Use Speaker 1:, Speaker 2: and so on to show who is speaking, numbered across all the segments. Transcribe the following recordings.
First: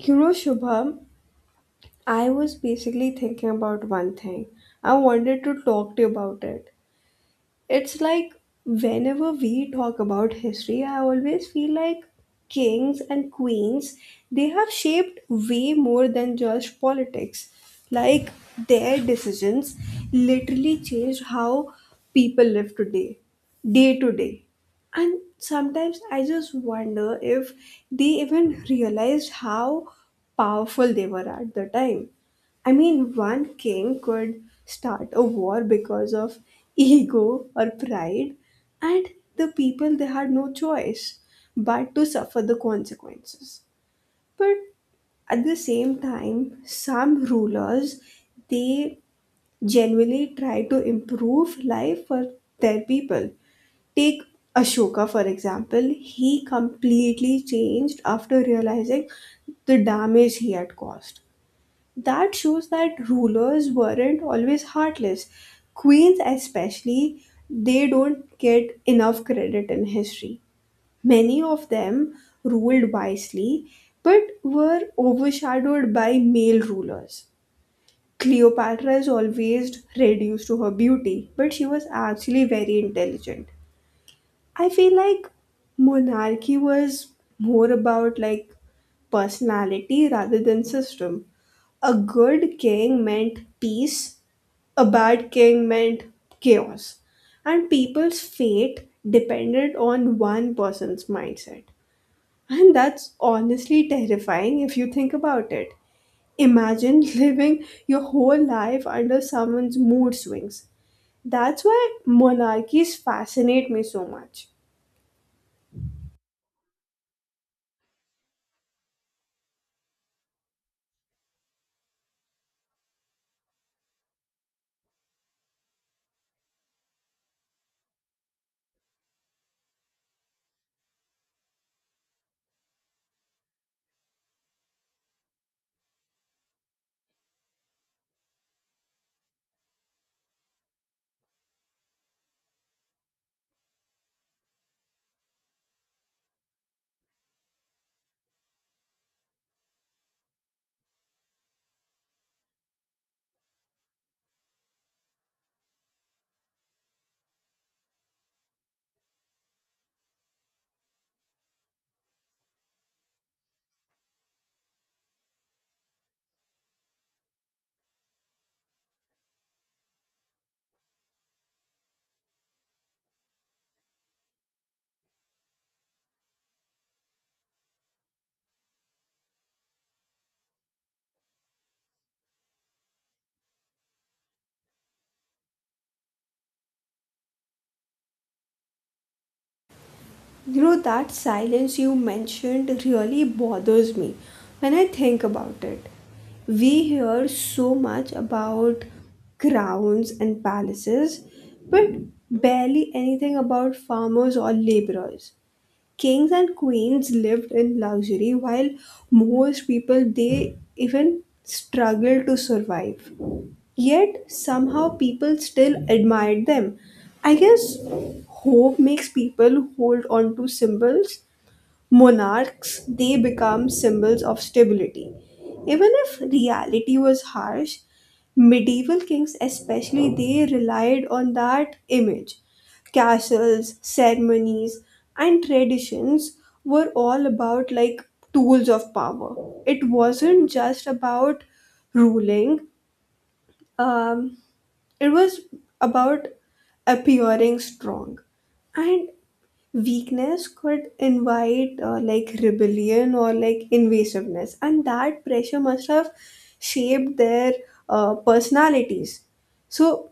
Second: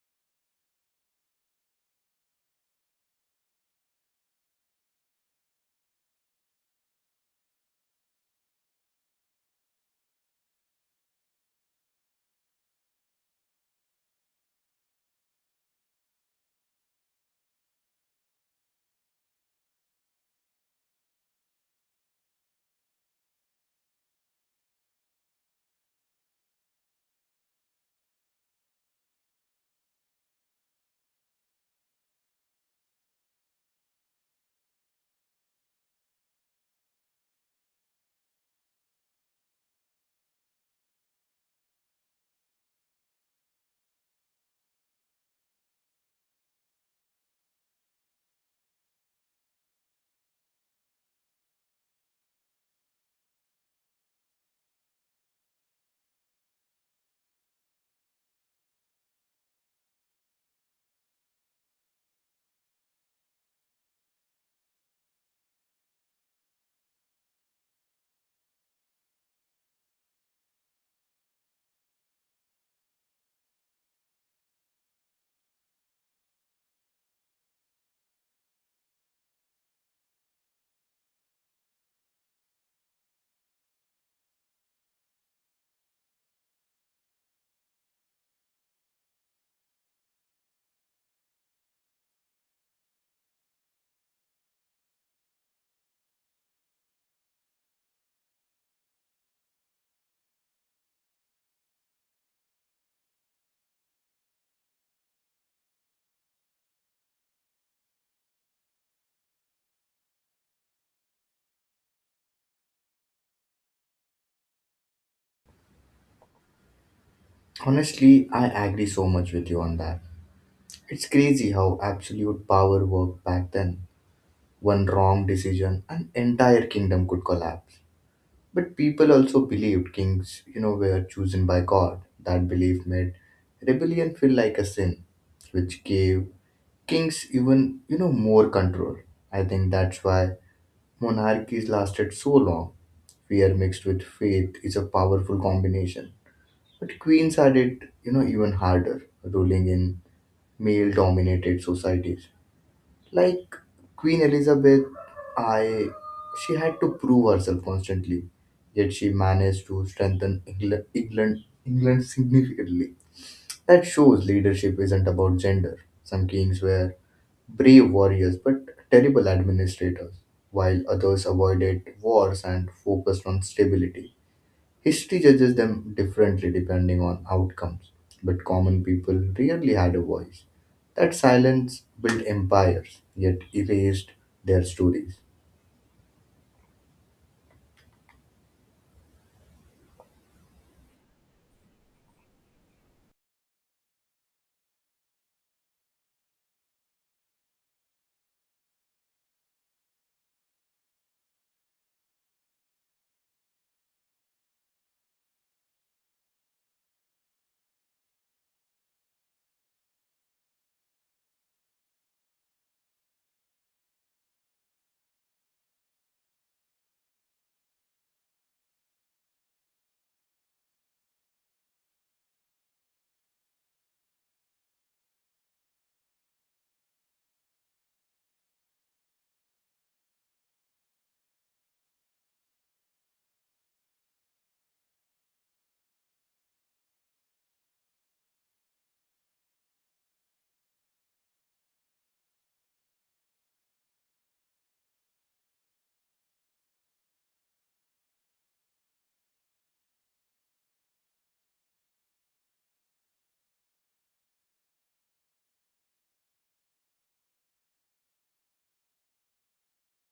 Speaker 1: You know, Shubham, I was basically thinking about one thing. I wanted to talk to you about it. It's like whenever we talk about history, I always feel like kings and queens, they have shaped way more than just politics, like their decisions literally changed how people live today, day to day. And sometimes I just wonder if they even realized how powerful they were at the time. I mean, one king could start a war because of ego or pride, and the people, they had no choice but to suffer the consequences. But at the same time, some rulers, they genuinely try to improve life for their people. Take Ashoka, for example, he completely changed after realizing the damage he had caused. That shows that rulers weren't always heartless. Queens, especially, they don't get enough credit in history. Many of them ruled wisely but were overshadowed by male rulers. Cleopatra is always reduced to her beauty, but she was actually very intelligent. I feel like monarchy was more about like personality rather than system. A good king meant peace, a bad king meant chaos. And people's fate depended on one person's mindset. And that's honestly terrifying if you think about it. Imagine living your whole life under someone's mood swings. That's why monarchies fascinate me so much.
Speaker 2: Honestly, I agree so much with you on that. It's crazy how absolute power worked back then. One wrong decision, an entire kingdom could collapse. But people also believed kings, were chosen by God. That belief made rebellion feel like a sin, which gave kings even more control. I think that's why monarchies lasted so long. Fear mixed with faith is a powerful combination. But queens had it even harder, ruling in male dominated societies, like Queen Elizabeth I. She had to prove herself constantly, yet she managed to strengthen England significantly. That shows leadership isn't about gender. Some kings were brave warriors but terrible administrators, while others avoided wars and focused on stability. History judges them differently depending on outcomes, but common people rarely had a voice. That silence built empires, yet erased their stories.
Speaker 1: You know, that silence you mentioned really bothers me when I think about it. We hear so much about crowns and palaces, but barely anything about farmers or laborers. Kings and queens lived in luxury while most people, they even struggled to survive. Yet somehow people still admired them. I guess hope makes people hold on to symbols. Monarchs, they become symbols of stability, even if reality was harsh. Medieval kings especially, they relied on that image. Castles, ceremonies, and traditions were all about like tools of power. It wasn't just about ruling, um, it was about appearing strong, and weakness could invite like rebellion or like invasiveness. And that pressure must have shaped their personalities. So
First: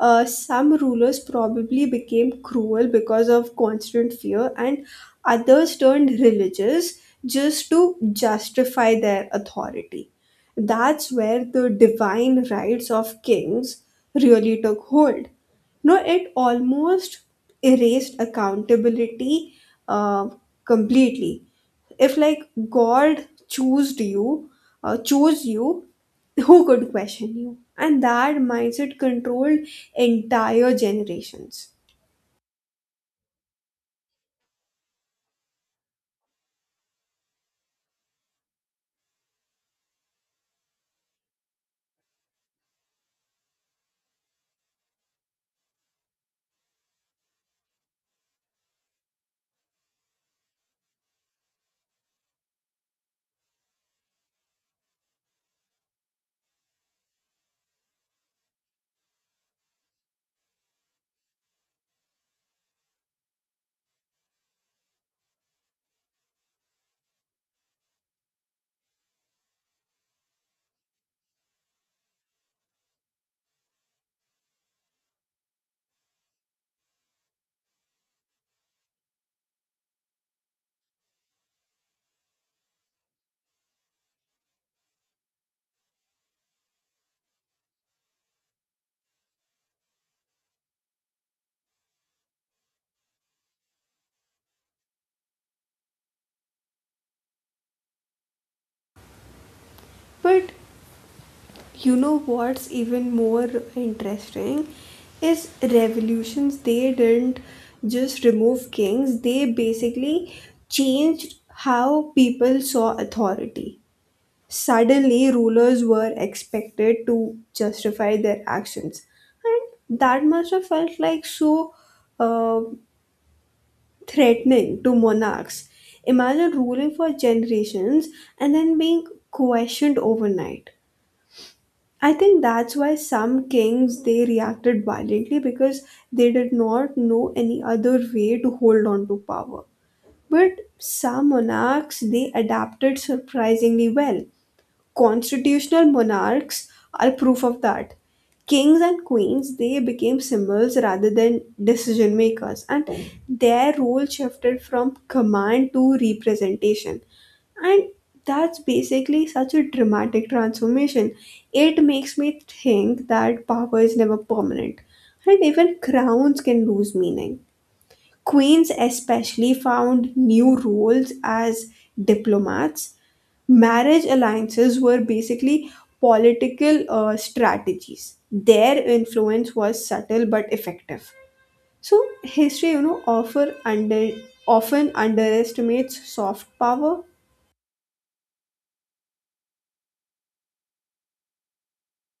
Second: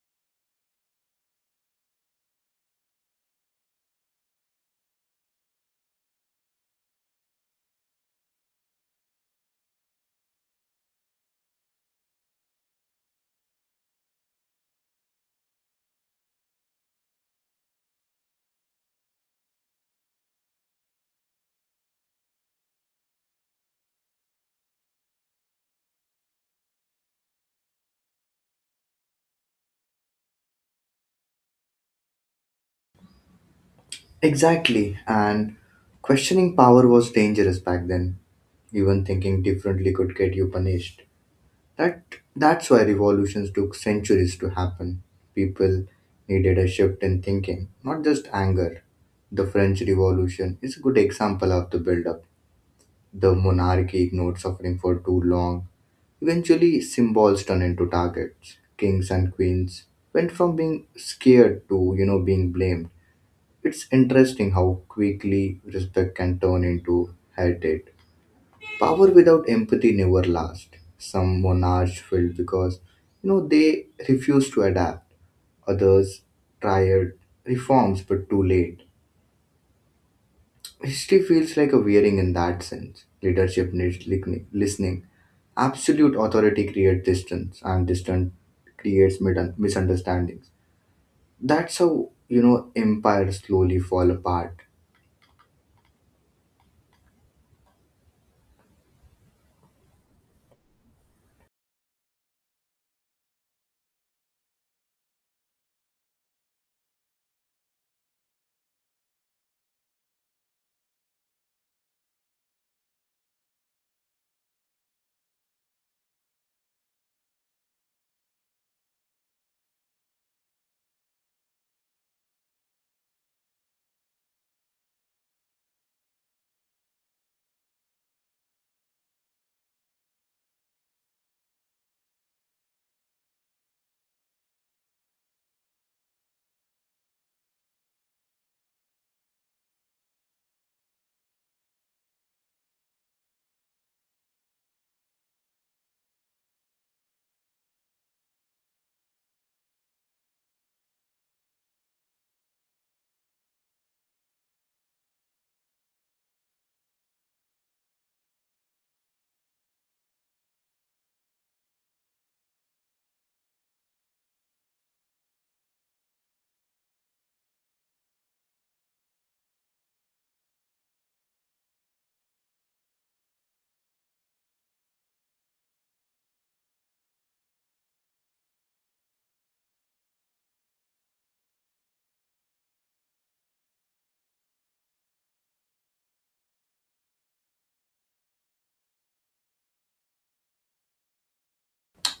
Speaker 1: some rulers probably became cruel because of constant fear, and others turned religious just to justify their authority. That's where the divine rights of kings really took hold. No, it almost erased accountability uh, completely. If like God chose you, chose you, who could question you? And that mindset controlled entire generations.
Speaker 2: Exactly, and questioning power was dangerous back then. Even thinking differently could get you punished. That that's why revolutions took centuries to happen. People needed a shift in thinking, not just anger. The French Revolution is a good example of the build-up. The monarchy ignored suffering for too long. Eventually, symbols turned into targets. Kings and queens went from being scared to, being blamed. It's interesting how quickly respect can turn into hatred. Power without empathy never lasts. Some monarchs failed because they refused to adapt. Others tried reforms but too late. History feels like a wearing in that sense. Leadership needs listening. Absolute authority creates distance, and distance creates misunderstandings. That's how empires slowly fall apart.
Speaker 1: But you know what's even more interesting is revolutions. They didn't just remove kings, they basically changed how people saw authority. Suddenly, rulers were expected to justify their actions. And that must have felt like so uh, threatening to monarchs. Imagine ruling for generations and then being questioned overnight. I think that's why some kings, they reacted violently, because they did not know any other way to hold on to power. But some monarchs, they adapted surprisingly well. Constitutional monarchs are proof of that. Kings and queens, they became symbols rather than decision makers, and their role shifted from command to representation. And that's basically such a dramatic transformation. It makes me think that power is never permanent, and even crowns can lose meaning. Queens, especially, found new roles as diplomats. Marriage alliances were basically political strategies. Their influence was subtle but effective. So history, you know, offer under often underestimates soft power.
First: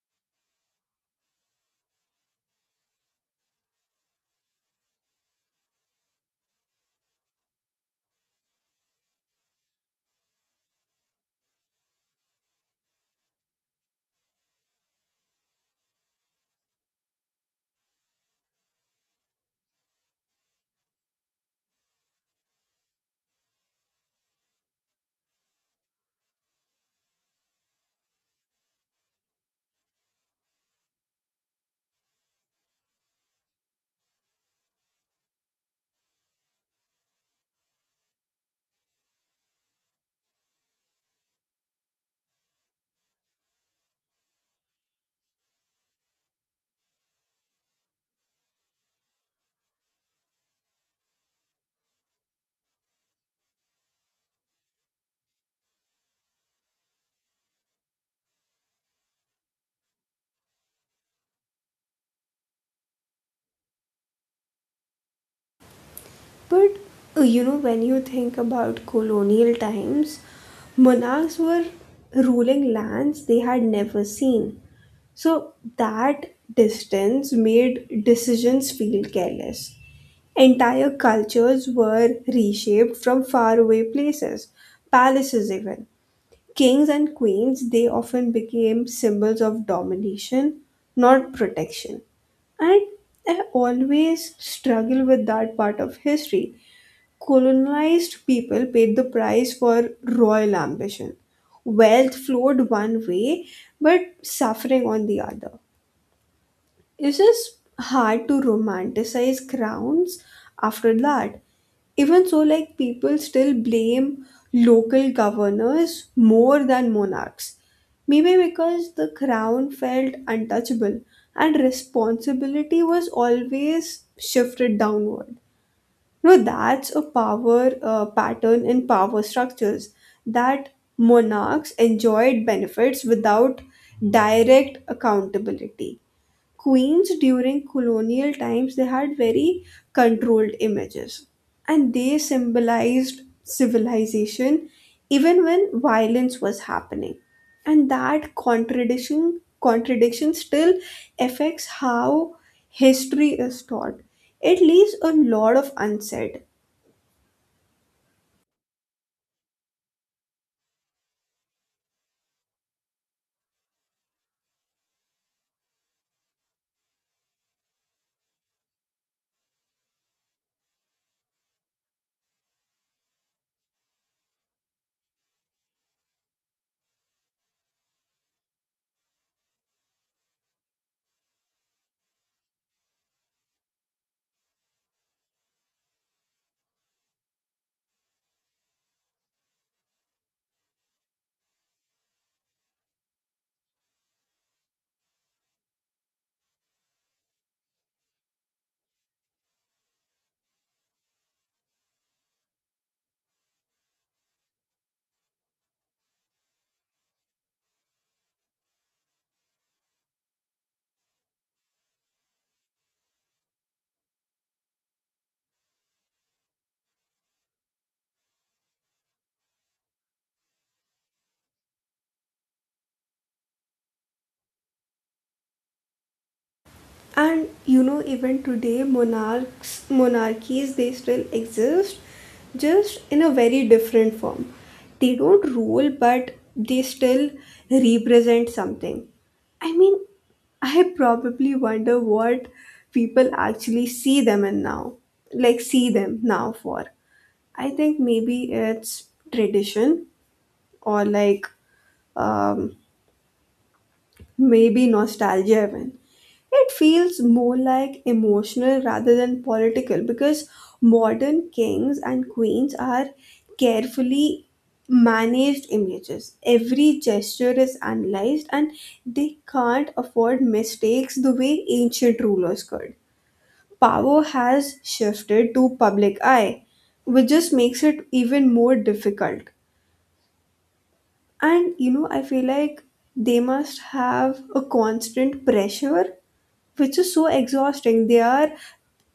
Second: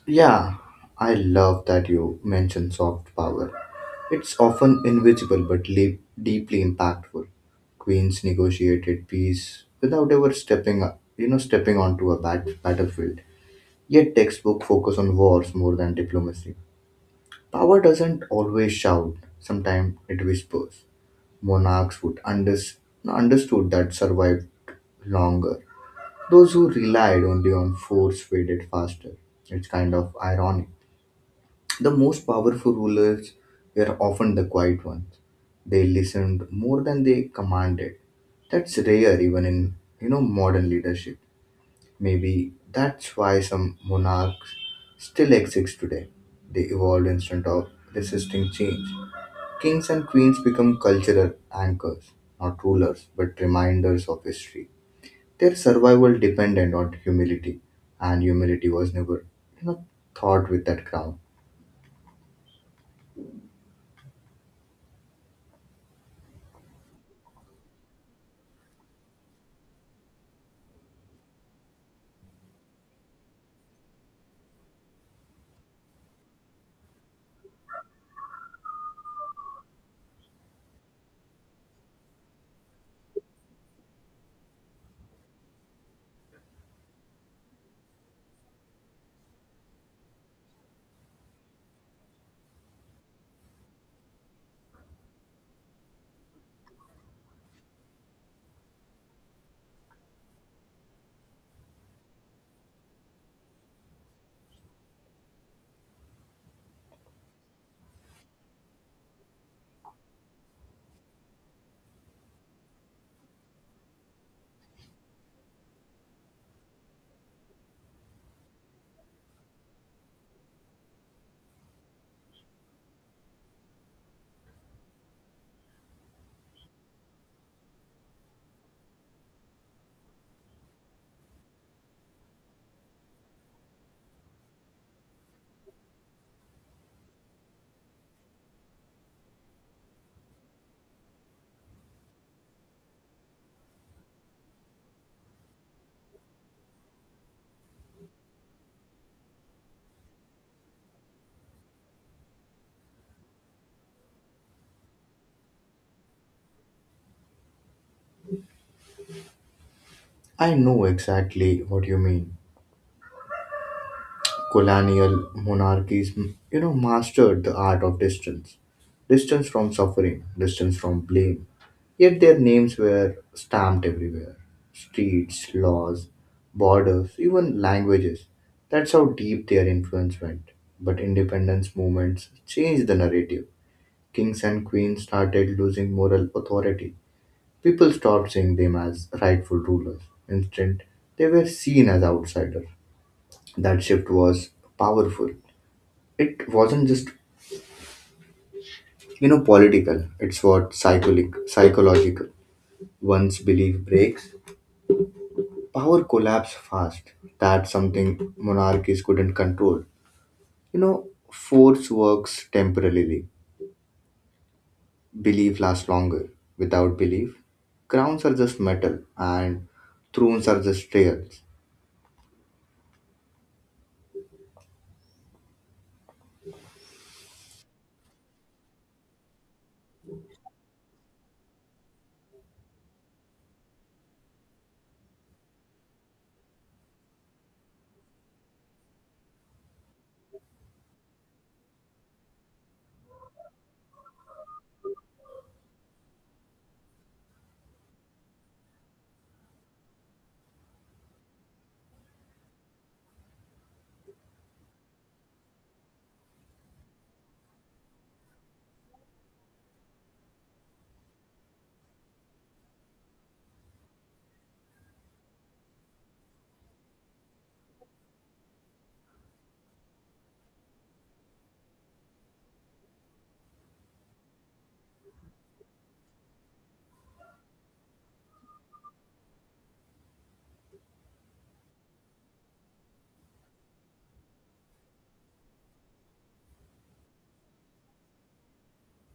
Speaker 2: Yeah, I love that you mention soft power. It's often invisible but deeply impactful. Queens negotiated peace without ever stepping up, stepping onto a battlefield. Yet textbook focus on wars more than diplomacy. Power doesn't always shout, sometimes it whispers. Monarchs would under understood that survived longer. Those who relied only on force faded faster. It's kind of ironic. The most powerful rulers were often the quiet ones. They listened more than they commanded. That's rare even in, modern leadership. Maybe that's why some monarchs still exist today. They evolved instead of resisting change. Kings and queens become cultural anchors, not rulers, but reminders of history. Their survival depended on humility, and humility was never, you know, thought with that crown.
Speaker 1: But you know, when you think about colonial times, monarchs were ruling lands they had never seen. So that distance made decisions feel careless. Entire cultures were reshaped from faraway places, palaces even. Kings and queens, they often became symbols of domination, not protection. And I always struggle with that part of history. Colonized people paid the price for royal ambition. Wealth flowed one way, but suffering on the other. It's hard to romanticize crowns after that. Even so, like people still blame local governors more than monarchs. Maybe because the crown felt untouchable and responsibility was always shifted downward. No, that's a power pattern in power structures, that monarchs enjoyed benefits without direct accountability. Queens during colonial times, they had very controlled images, and they symbolized civilization even when violence was happening. And that contradiction still affects how history is taught. It leaves a lot of unsaid.
Speaker 2: I know exactly what you mean. Colonial monarchies, mastered the art of distance. Distance from suffering, distance from blame. Yet their names were stamped everywhere. Streets, laws, borders, even languages. That's how deep their influence went. But independence movements changed the narrative. Kings and queens started losing moral authority. People stopped seeing them as rightful rulers. Instead, they were seen as outsiders. That shift was powerful. It wasn't just political, it's what psycholic psychological. Once belief breaks, power collapsed fast. That's something monarchies couldn't control. You know, force works temporarily, belief lasts longer. Without belief, crowns are just metal, and thrones are just trails.
Speaker 1: And you know, even today, monarchies, they still exist, just in a very different form. They don't rule, but they still represent something. I mean, I probably wonder what people actually see them now for. I think maybe it's tradition, or like um, maybe nostalgia even. It feels more like emotional rather than political, because modern kings and queens are carefully managed images. Every gesture is analyzed and they can't afford mistakes the way ancient rulers could. Power has shifted to public eye, which just makes it even more difficult. And you know, I feel like they must have a constant pressure which is so exhausting. They are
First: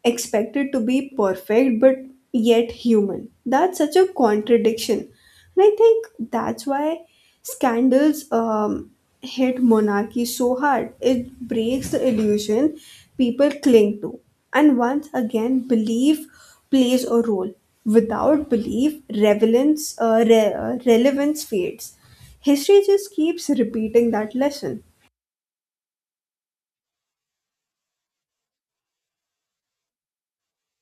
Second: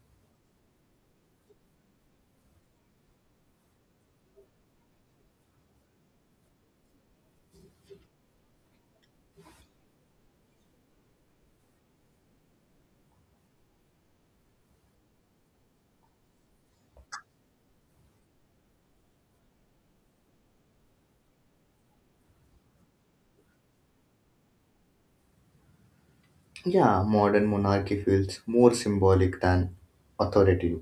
Speaker 1: expected to be perfect but yet human. That's such a contradiction. And I think that's why scandals hit monarchy so hard. It breaks the illusion people cling to. And once again, belief plays a role. Without belief, relevance fades. History just keeps repeating that lesson.
Speaker 2: Yeah, modern monarchy feels more symbolic than authoritative,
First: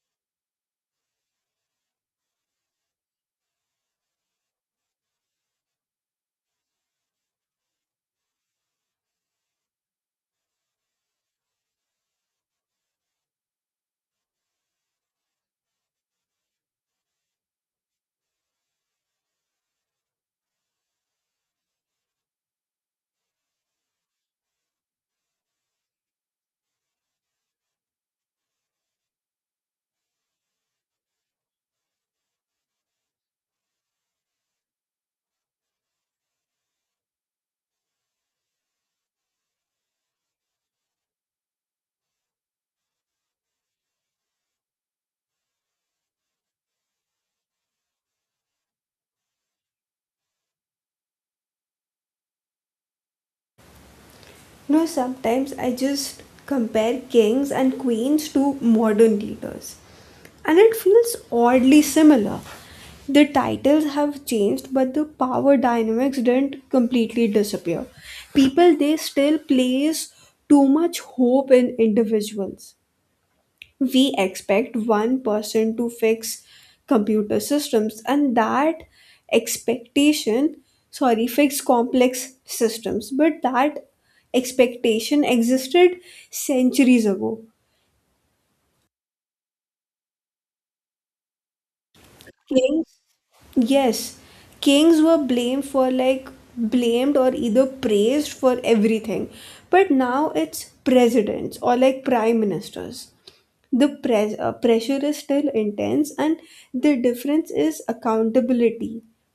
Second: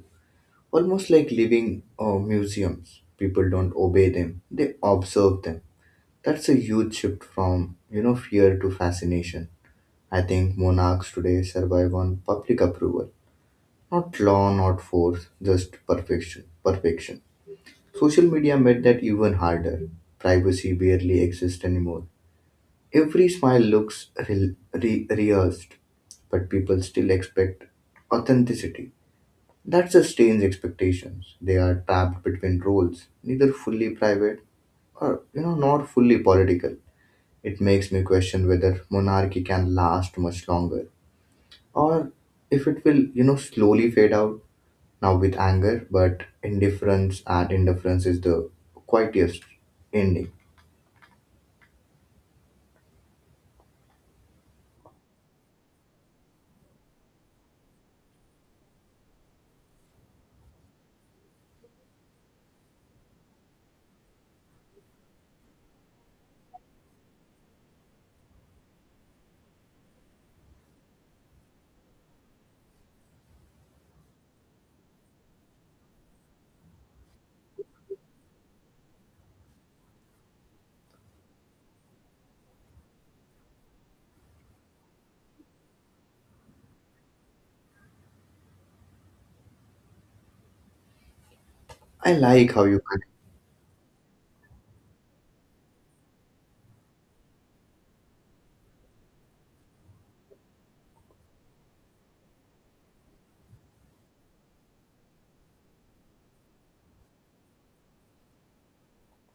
Speaker 2: almost like living, museums. People don't obey them, they observe them. That's a huge shift from fear to fascination. I think monarchs today survive on public approval, not law, not force, just perfection. Perfection. Social media made that even harder. Privacy barely exists anymore. Every smile looks rehearsed, but people still expect authenticity. That's a strange expectations. They are trapped between roles, neither fully private or, not fully political. It makes me question whether monarchy can last much longer, or if it will slowly fade out, now with anger, but indifference, and indifference is the quietest ending.
Speaker 1: No, sometimes I just compare kings and queens to modern leaders, and it feels oddly similar. The titles have changed, but the power dynamics didn't completely disappear. People, they still place too much hope in individuals. We expect one person to fix computer systems and that expectation sorry fix complex systems, but that expectation existed centuries ago.
Speaker 2: I like how you
Speaker 1: Kings,
Speaker 2: connect,
Speaker 1: yes, kings were blamed for like blamed or either praised for everything, but now it's presidents or like prime ministers. The pressure is still intense, and the difference is accountability,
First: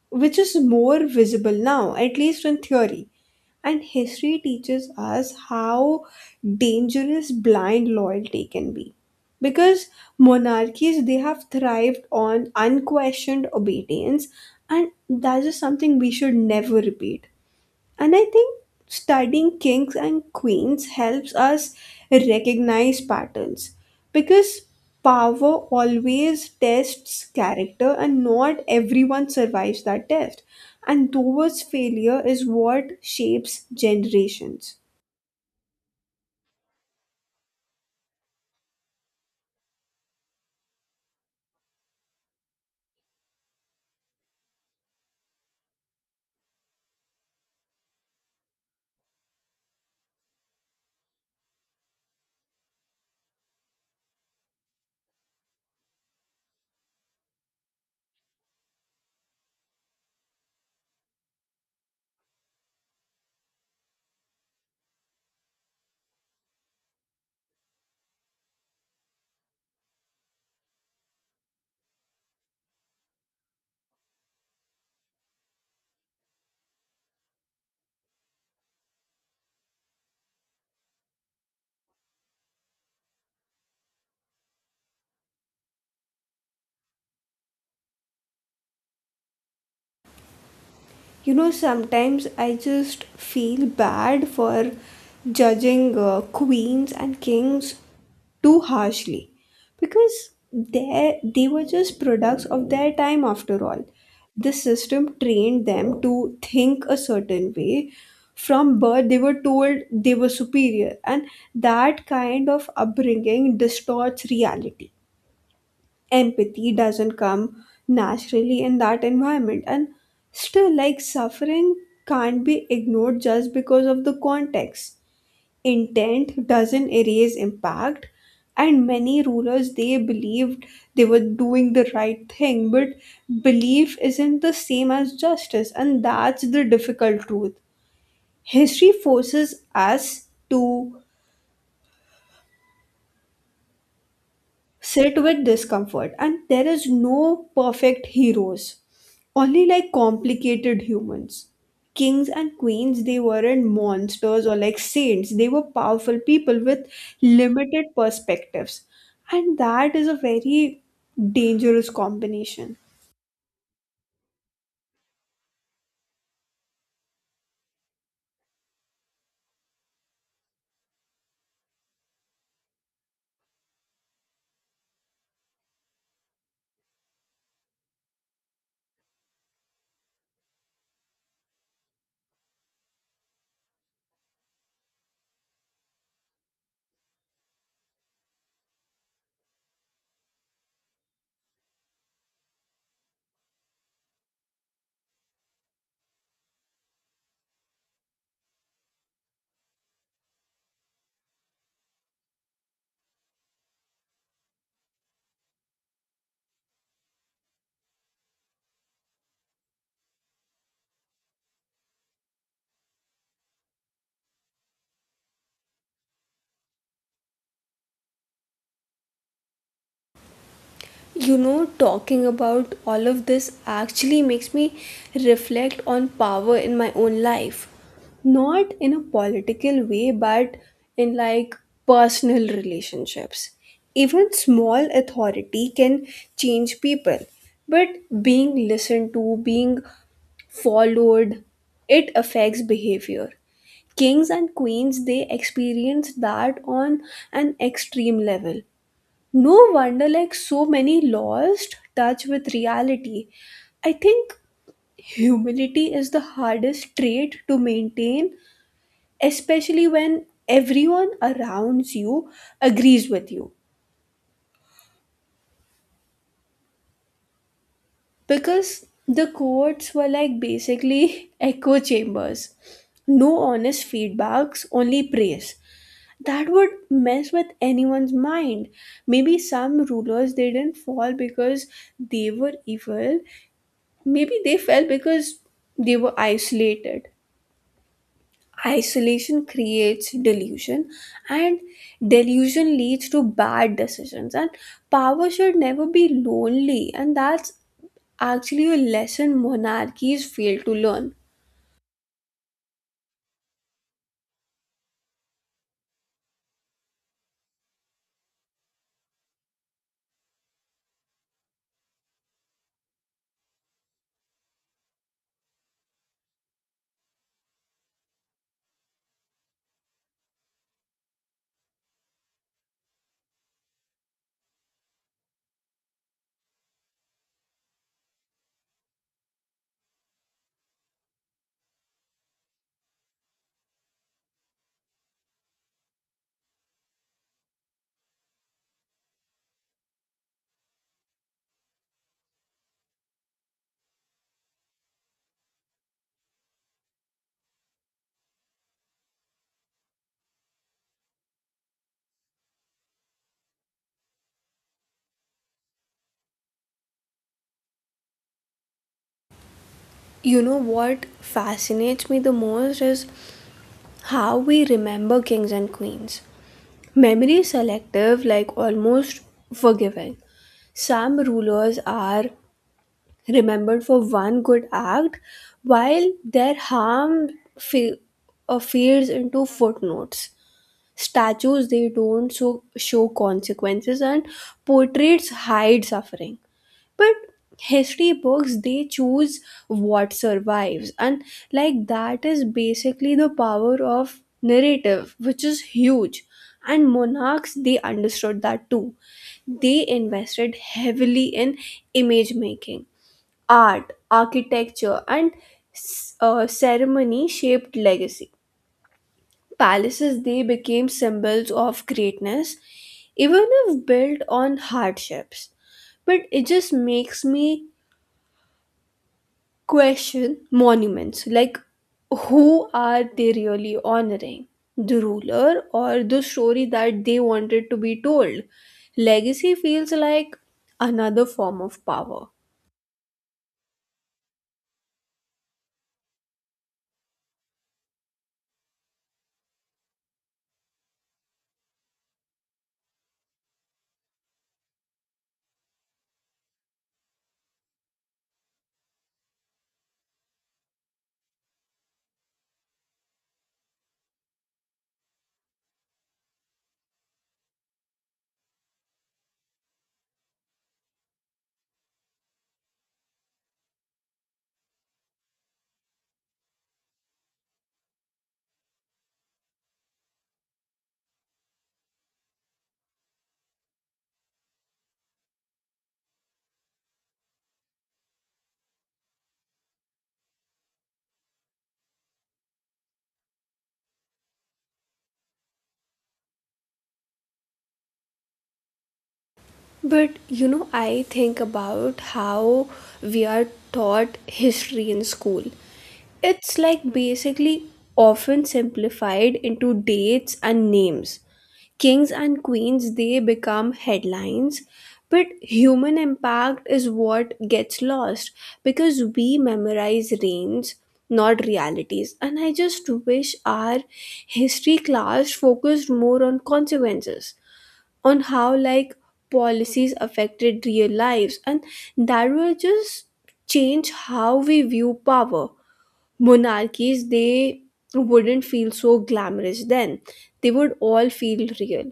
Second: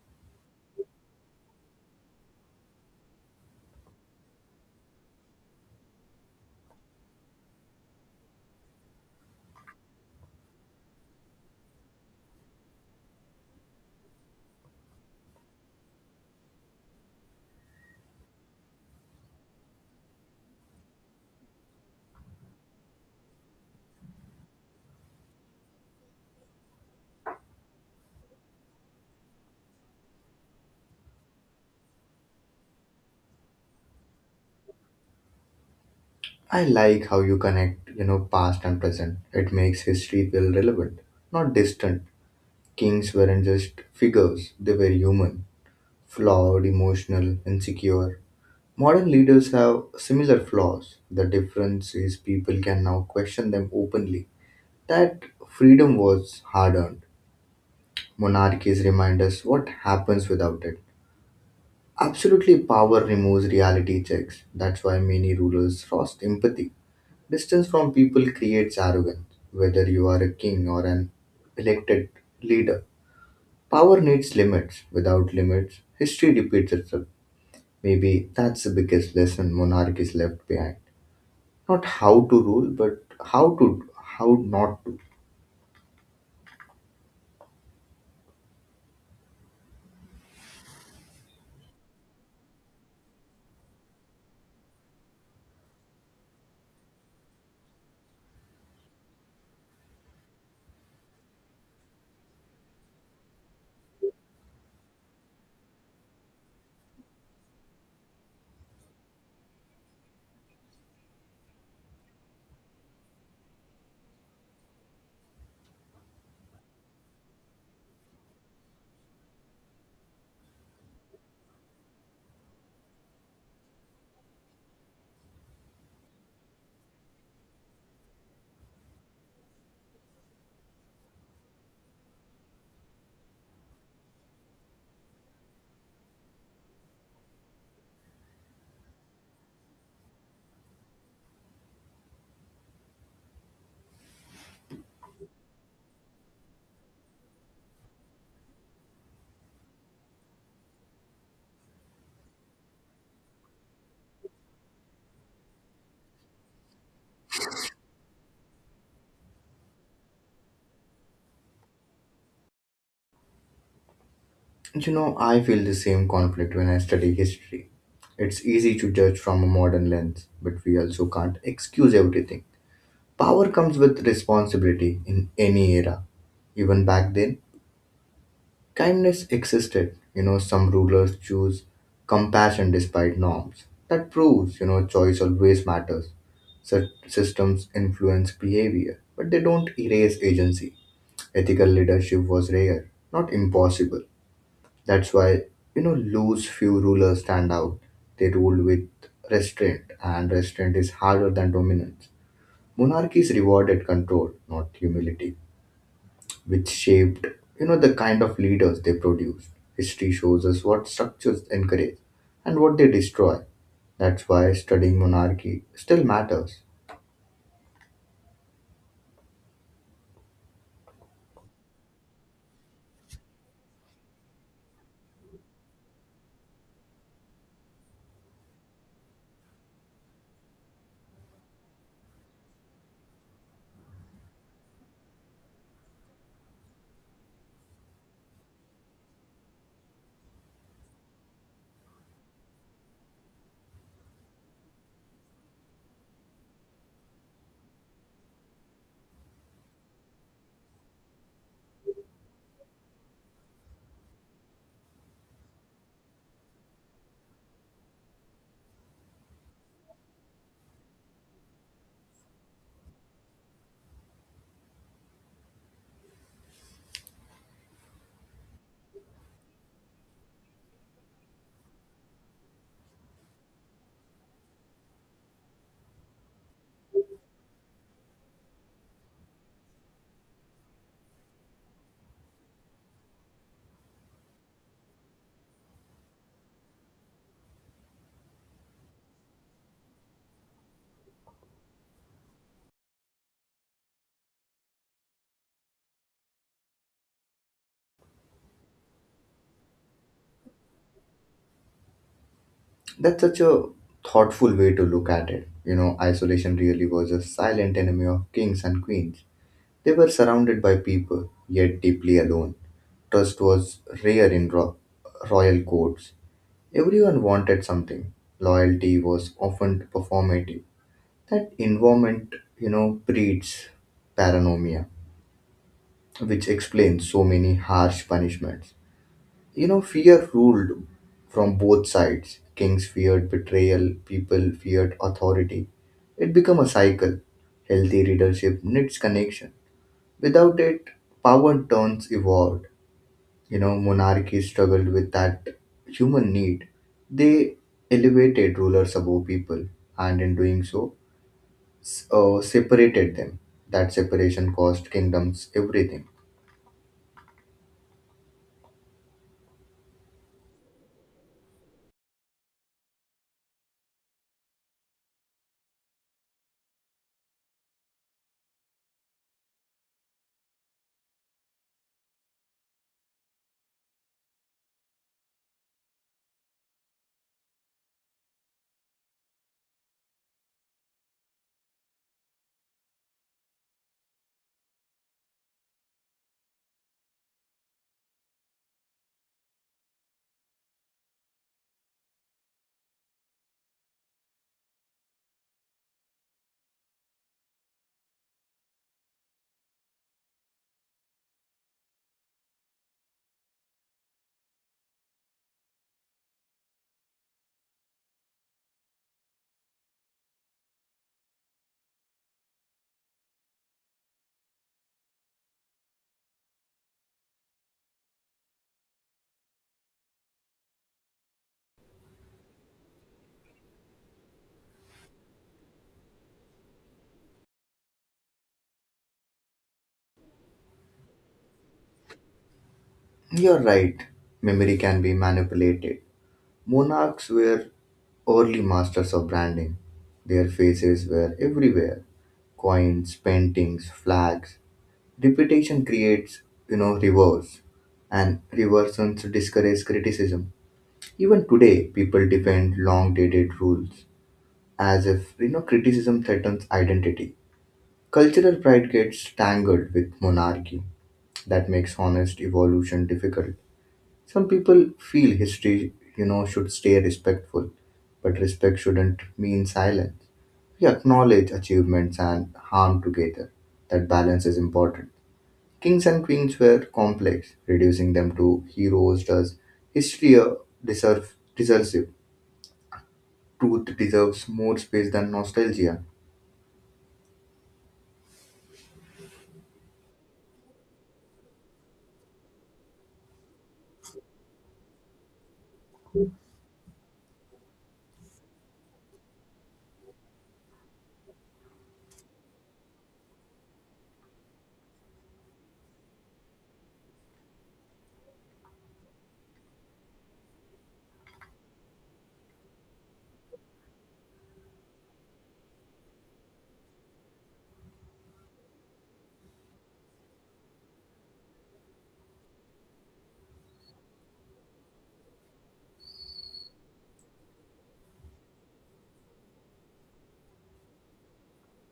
Speaker 1: which is more visible now, at least in theory. And history teaches us how dangerous blind loyalty can be, because monarchies, they have thrived on unquestioned obedience, and that is something we should never repeat. And I think studying kings and queens helps us recognize patterns, because power always tests character and not everyone survives that test. And those failure is what shapes generations.
Speaker 2: I like how you connect past and present. It makes history feel relevant, not distant. Kings weren't just figures, they were human, flawed, emotional, insecure. Modern leaders have similar flaws. The difference is people can now question them openly. That freedom was hard earned. Monarchies remind us what happens without it. Absolutely, power removes reality checks. That's why many rulers lost empathy. Distance from people creates arrogance, whether you are a king or an elected leader. Power needs limits. Without limits, history repeats itself. Maybe that's the biggest lesson monarchies left behind. Not how to rule, but how to how not to.
Speaker 1: You know, sometimes I just feel bad for judging queens and kings too harshly, because they were just products of their time after all. The system trained them to think a certain way. From birth they were told they were superior, and that kind of upbringing distorts reality. Empathy doesn't come naturally in that environment. And still, like, suffering can't be ignored just because of the context. Intent doesn't erase impact, and many rulers, they believed they were doing the right thing, but belief isn't the same as justice, and that's the difficult truth. History forces us to sit with discomfort, and there is no perfect heroes, only like complicated humans. Kings and queens, they weren't monsters or like saints, they were powerful people with limited perspectives, and that is a very dangerous combination.
Speaker 2: You know, I feel the same conflict when I study history. It's easy to judge from a modern lens, but we also can't excuse everything. Power comes with responsibility in any era. Even back then, kindness existed. Some rulers choose compassion despite norms. That proves choice always matters. Such systems influence behavior, but they don't erase agency. Ethical leadership was rare, not impossible. That's why loose few rulers stand out. They ruled with restraint, and restraint is harder than dominance. Monarchies rewarded control, not humility, which shaped the kind of leaders they produced. History shows us what structures encourage and what they destroy. That's why studying monarchy still matters.
Speaker 1: You know, talking about all of this actually makes me reflect on power in my own life. Not in a political way, but in like personal relationships. Even small authority can change people, but being listened to, being followed, it affects behavior. Kings and queens, they experience that on an extreme level. No wonder, like, so many lost touch with reality. I think humility is the hardest trait to maintain, especially when everyone around you agrees with you. Because the courts were like basically echo chambers. No honest feedbacks, only praise. That would mess with anyone's mind. Maybe some rulers, they didn't fall because they were evil, maybe they fell because they were isolated. Isolation creates delusion, and delusion leads to bad decisions. And power should never be lonely, and that's actually a lesson monarchies fail to learn.
Speaker 2: That's such a thoughtful way to look at it. You know, isolation really was a silent enemy of kings and queens. They were surrounded by people, yet deeply alone. Trust was rare in royal courts. Everyone wanted something. Loyalty was often performative. That environment breeds paranoia, which explains so many harsh punishments. You know, fear ruled from both sides. Kings feared betrayal, people feared authority. It became a cycle. Healthy leadership needs connection. Without it, power turns evolved. You know, monarchy struggled with that human need. They elevated rulers above people, and in doing so separated them. That separation cost kingdoms everything.
Speaker 1: You know what fascinates me the most is how we remember kings and queens. Memory is selective, like almost forgiving. Some rulers are remembered for one good act while their harm fe- fades into footnotes. Statues, they don't so show consequences, and portraits hide suffering, but history books, they choose what survives. And like that is basically the power of narrative, which is huge. And monarchs, they understood that too. They invested heavily in image making. Art, architecture, and ceremony shaped legacy. Palaces, they became symbols of greatness, even if built on hardships. But it just makes me question monuments, like who are they really honoring? The ruler or the story that they wanted to be told? Legacy feels like another form of power.
Speaker 2: You're right, memory can be manipulated. Monarchs were early masters of branding. Their faces were everywhere. Coins, paintings, flags. Reputation creates reverse. And reversions discourage criticism. Even today, people defend long dated rules as if criticism threatens identity. Cultural pride gets tangled with monarchy. That makes honest evolution difficult. Some people feel history should stay respectful, but respect shouldn't mean silence. We acknowledge achievements and harm together. That balance is important. Kings and queens were complex. Reducing them to heroes does history a deserve. Truth deserves more space than nostalgia.
Speaker 1: But you know, I think about how we are taught history in school. It's like basically often simplified into dates and names. Kings and queens, they become headlines, but human impact is what gets lost, because we memorize reigns, not realities. And I just wish our history class focused more on consequences, on how policies affected real lives, and that will just change how we view power. Monarchies, they wouldn't feel so glamorous then, they would all feel real.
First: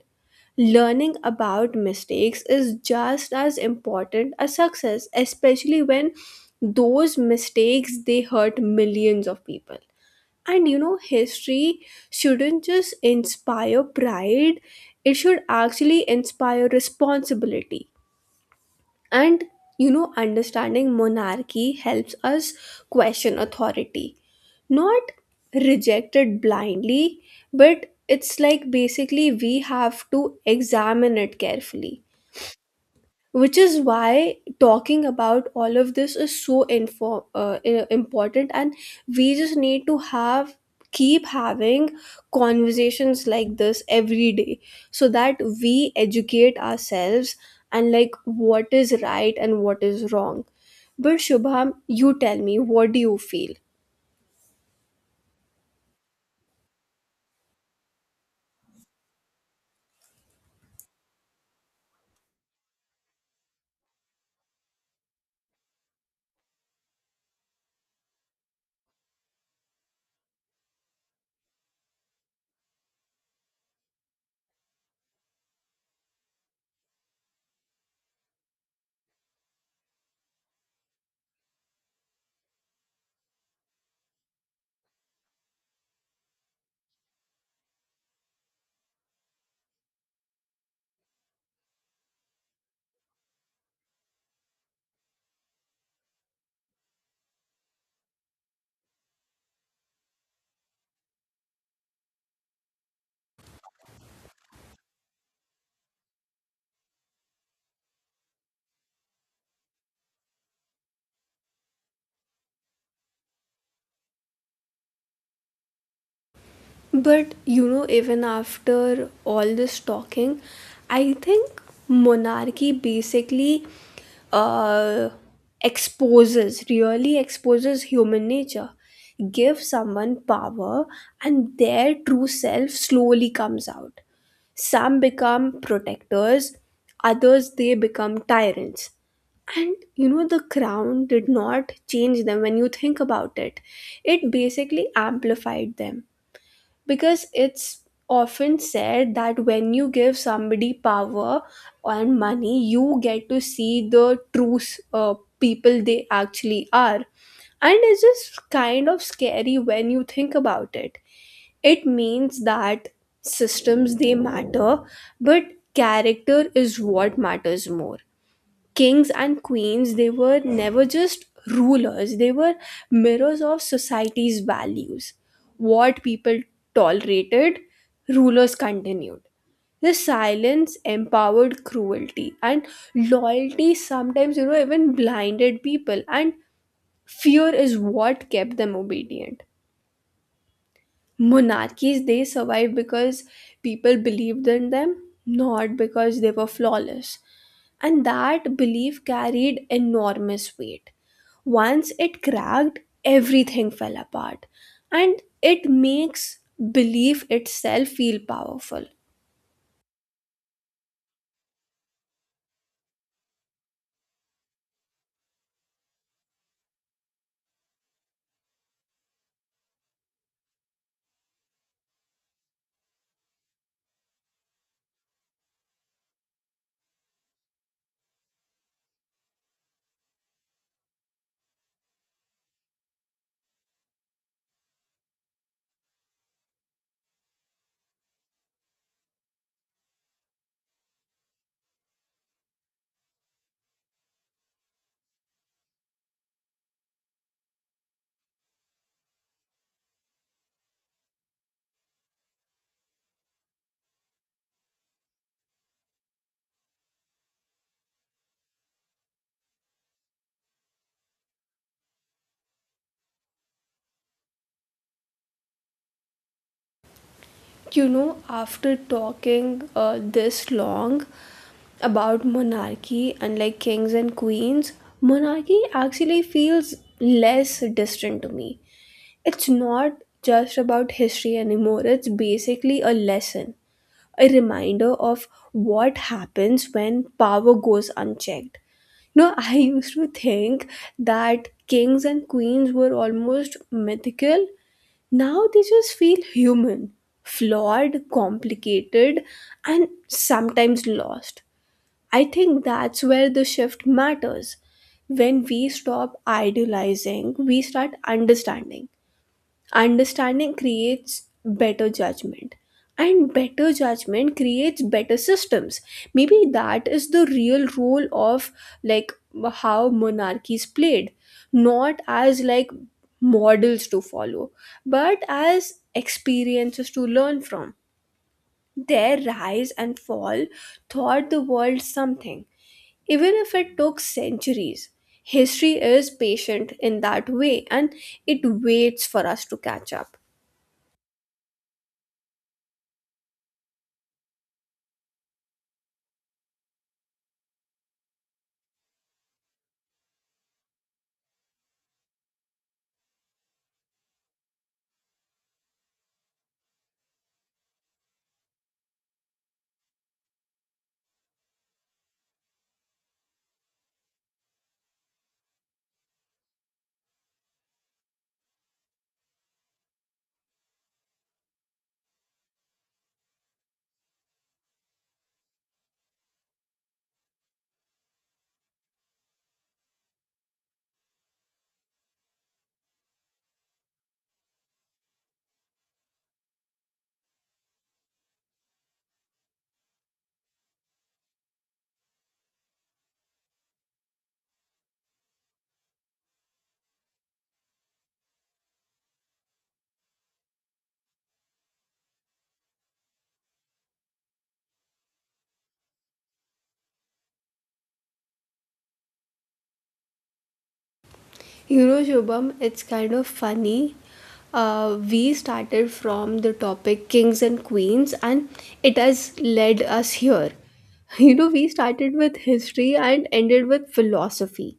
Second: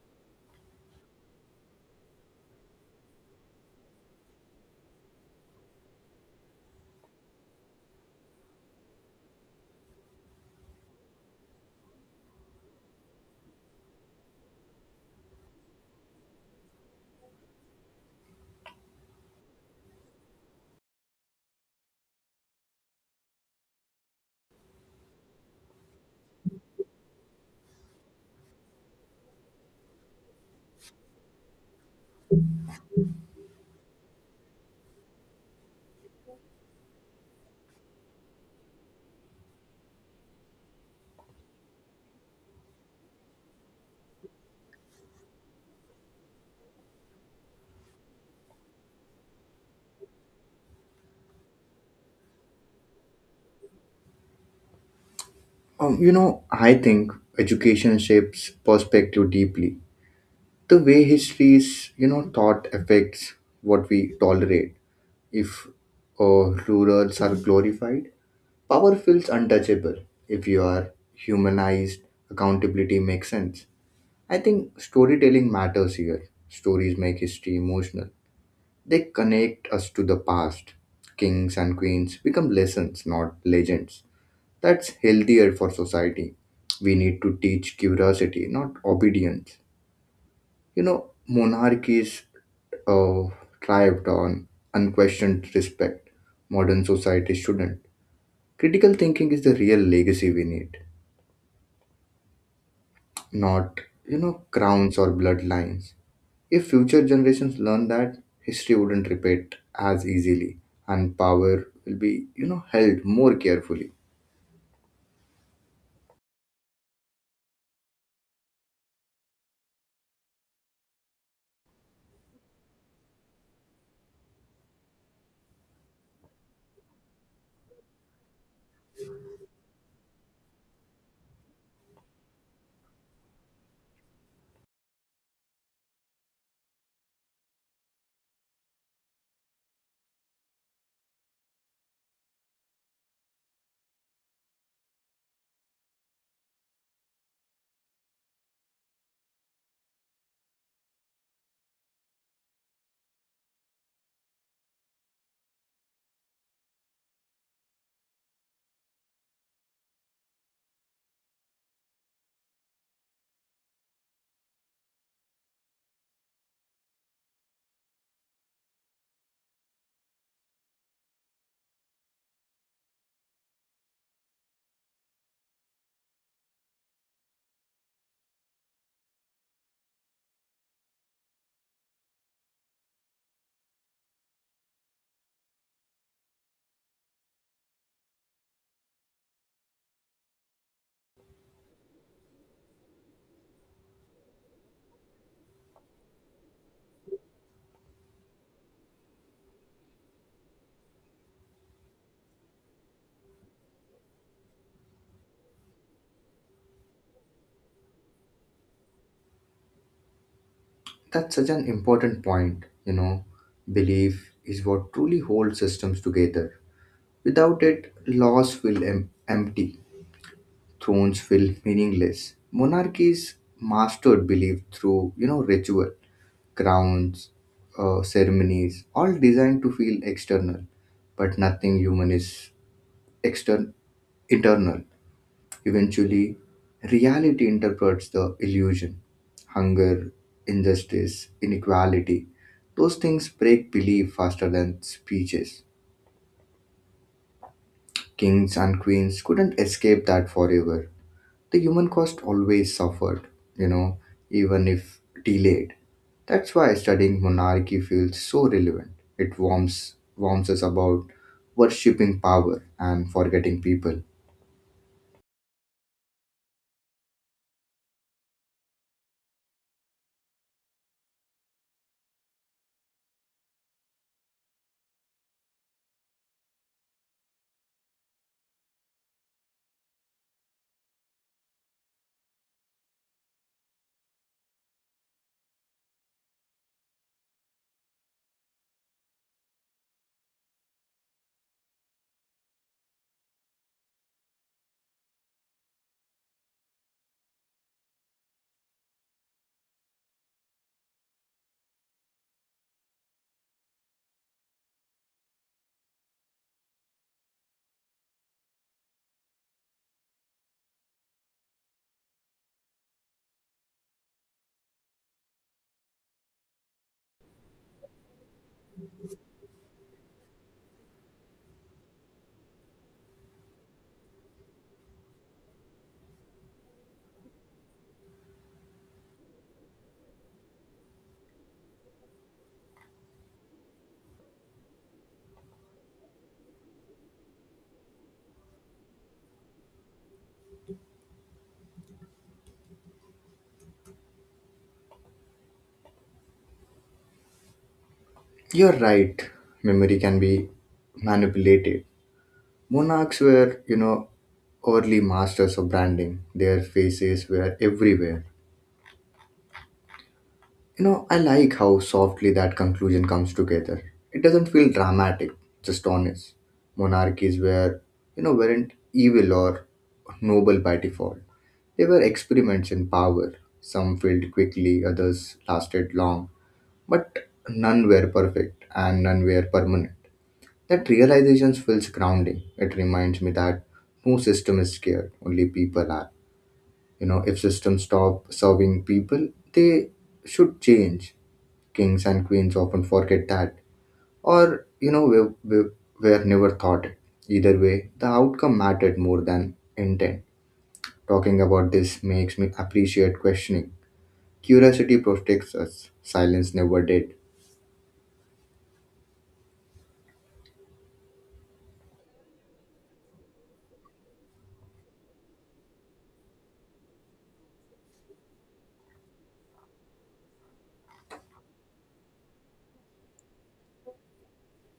Speaker 1: Learning about mistakes is just as important as success, especially when those mistakes, they hurt millions of people. And you know, history shouldn't just inspire pride, it should actually inspire responsibility. And you know, understanding monarchy helps us question authority, not reject it blindly, but it's like basically we have to examine it carefully, which is why talking about all of this is so important. And we just need to have keep having conversations like this every day, so that we educate ourselves and what is right and what is wrong. But Shubham, you tell me, what do you feel?
Speaker 2: You know, I think education shapes perspective deeply. The way history is taught affects what we tolerate. If rurals are glorified, power feels untouchable. If you are humanized, accountability makes sense. I think storytelling matters here. Stories make history emotional. They connect us to the past. Kings and queens become lessons, not legends. That's healthier for society. We need to teach curiosity, not obedience. You know, monarchies uh, thrived on unquestioned respect. Modern society shouldn't. Critical thinking is the real legacy we need, not crowns or bloodlines. If future generations learn that, history wouldn't repeat as easily and power will be held more carefully.
Speaker 1: But you know, even after all this talking, I think monarchy uh, really exposes human nature. Give someone power, and their true self slowly comes out. Some become protectors, others they become tyrants. And you know, the crown did not change them. When you think about it, it basically amplified them, because it's often said that when you give somebody power and money, you get to see the true, uh, people they actually are. And it's just kind of scary when you think about it. It means that systems, they matter, but character is what matters more. Kings and queens, they were never just rulers, they were mirrors of society's values. What people tolerated, rulers continued. This silence empowered cruelty, and loyalty sometimes, you know, even blinded people, and fear is what kept them obedient. Monarchies, they survived because people believed in them, not because they were flawless, and that belief carried enormous weight. Once it cracked, everything fell apart. And it makes belief itself feel powerful.
Speaker 2: That's such an important point. Belief is what truly holds systems together. Without it, laws feel empty, thrones feel meaningless. Monarchies mastered belief through ritual, crowns, ceremonies, all designed to feel external, but nothing human is external, internal. Eventually, reality interprets the illusion. Hunger, injustice, inequality, those things break belief faster than speeches. Kings and queens couldn't escape that forever. The human cost always suffered, you know, even if delayed. That's why studying monarchy feels so relevant. It warms us about worshipping power and forgetting people.
Speaker 1: You know, after talking this long about monarchy and kings and queens, monarchy actually feels less distant to me. It's not just about history anymore, it's basically a lesson, a reminder of what happens when power goes unchecked. You know, I used to think that kings and queens were almost mythical. Now they just feel human, flawed, complicated, and sometimes lost. I think that's where the shift matters. When we stop idealizing, we start understanding. Understanding creates better judgment, and better judgment creates better systems. Maybe that is the real role of, like how monarchies played, not as models to follow, but as experiences to learn from. Their rise and fall taught the world something, even if it took centuries. History is patient in that way, and it waits for us to catch up.
Speaker 2: You're right, memory can be manipulated. Monarchs were, early masters of branding. Their faces were everywhere. You know, I like how softly that conclusion comes together. It doesn't feel dramatic, just honest. Monarchies were weren't evil or noble by default. They were experiments in power. Some failed quickly, others lasted long, but none were perfect and none were permanent. That realization feels grounding. It reminds me that no system is scared, only people are. You know, if systems stop serving people, they should change. Kings and queens often forget that, or you know, we were never taught it. Either way, the outcome mattered more than intent. Talking about this makes me appreciate questioning. Curiosity protects us, silence never did.
Speaker 1: You know, Shubham, it's kind of funny. We started from the topic kings and queens, and it has led us here. You know, we started with history and ended with philosophy.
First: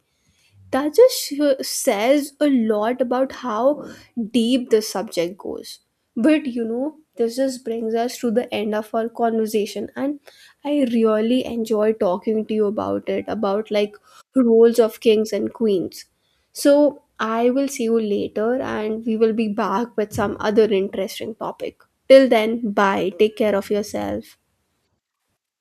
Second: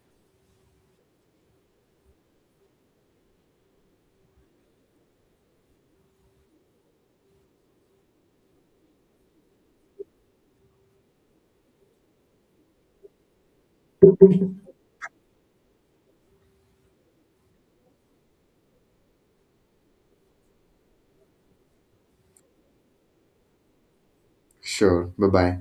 Speaker 1: That just says a lot about how deep the subject goes. But you know, this just brings us to the end of our conversation, and I really enjoy talking to you about it, about roles of kings and queens. So I will see you later, and we will be back with some other interesting topic. Till then, bye, take care of yourself.
Speaker 2: Sure, bye bye.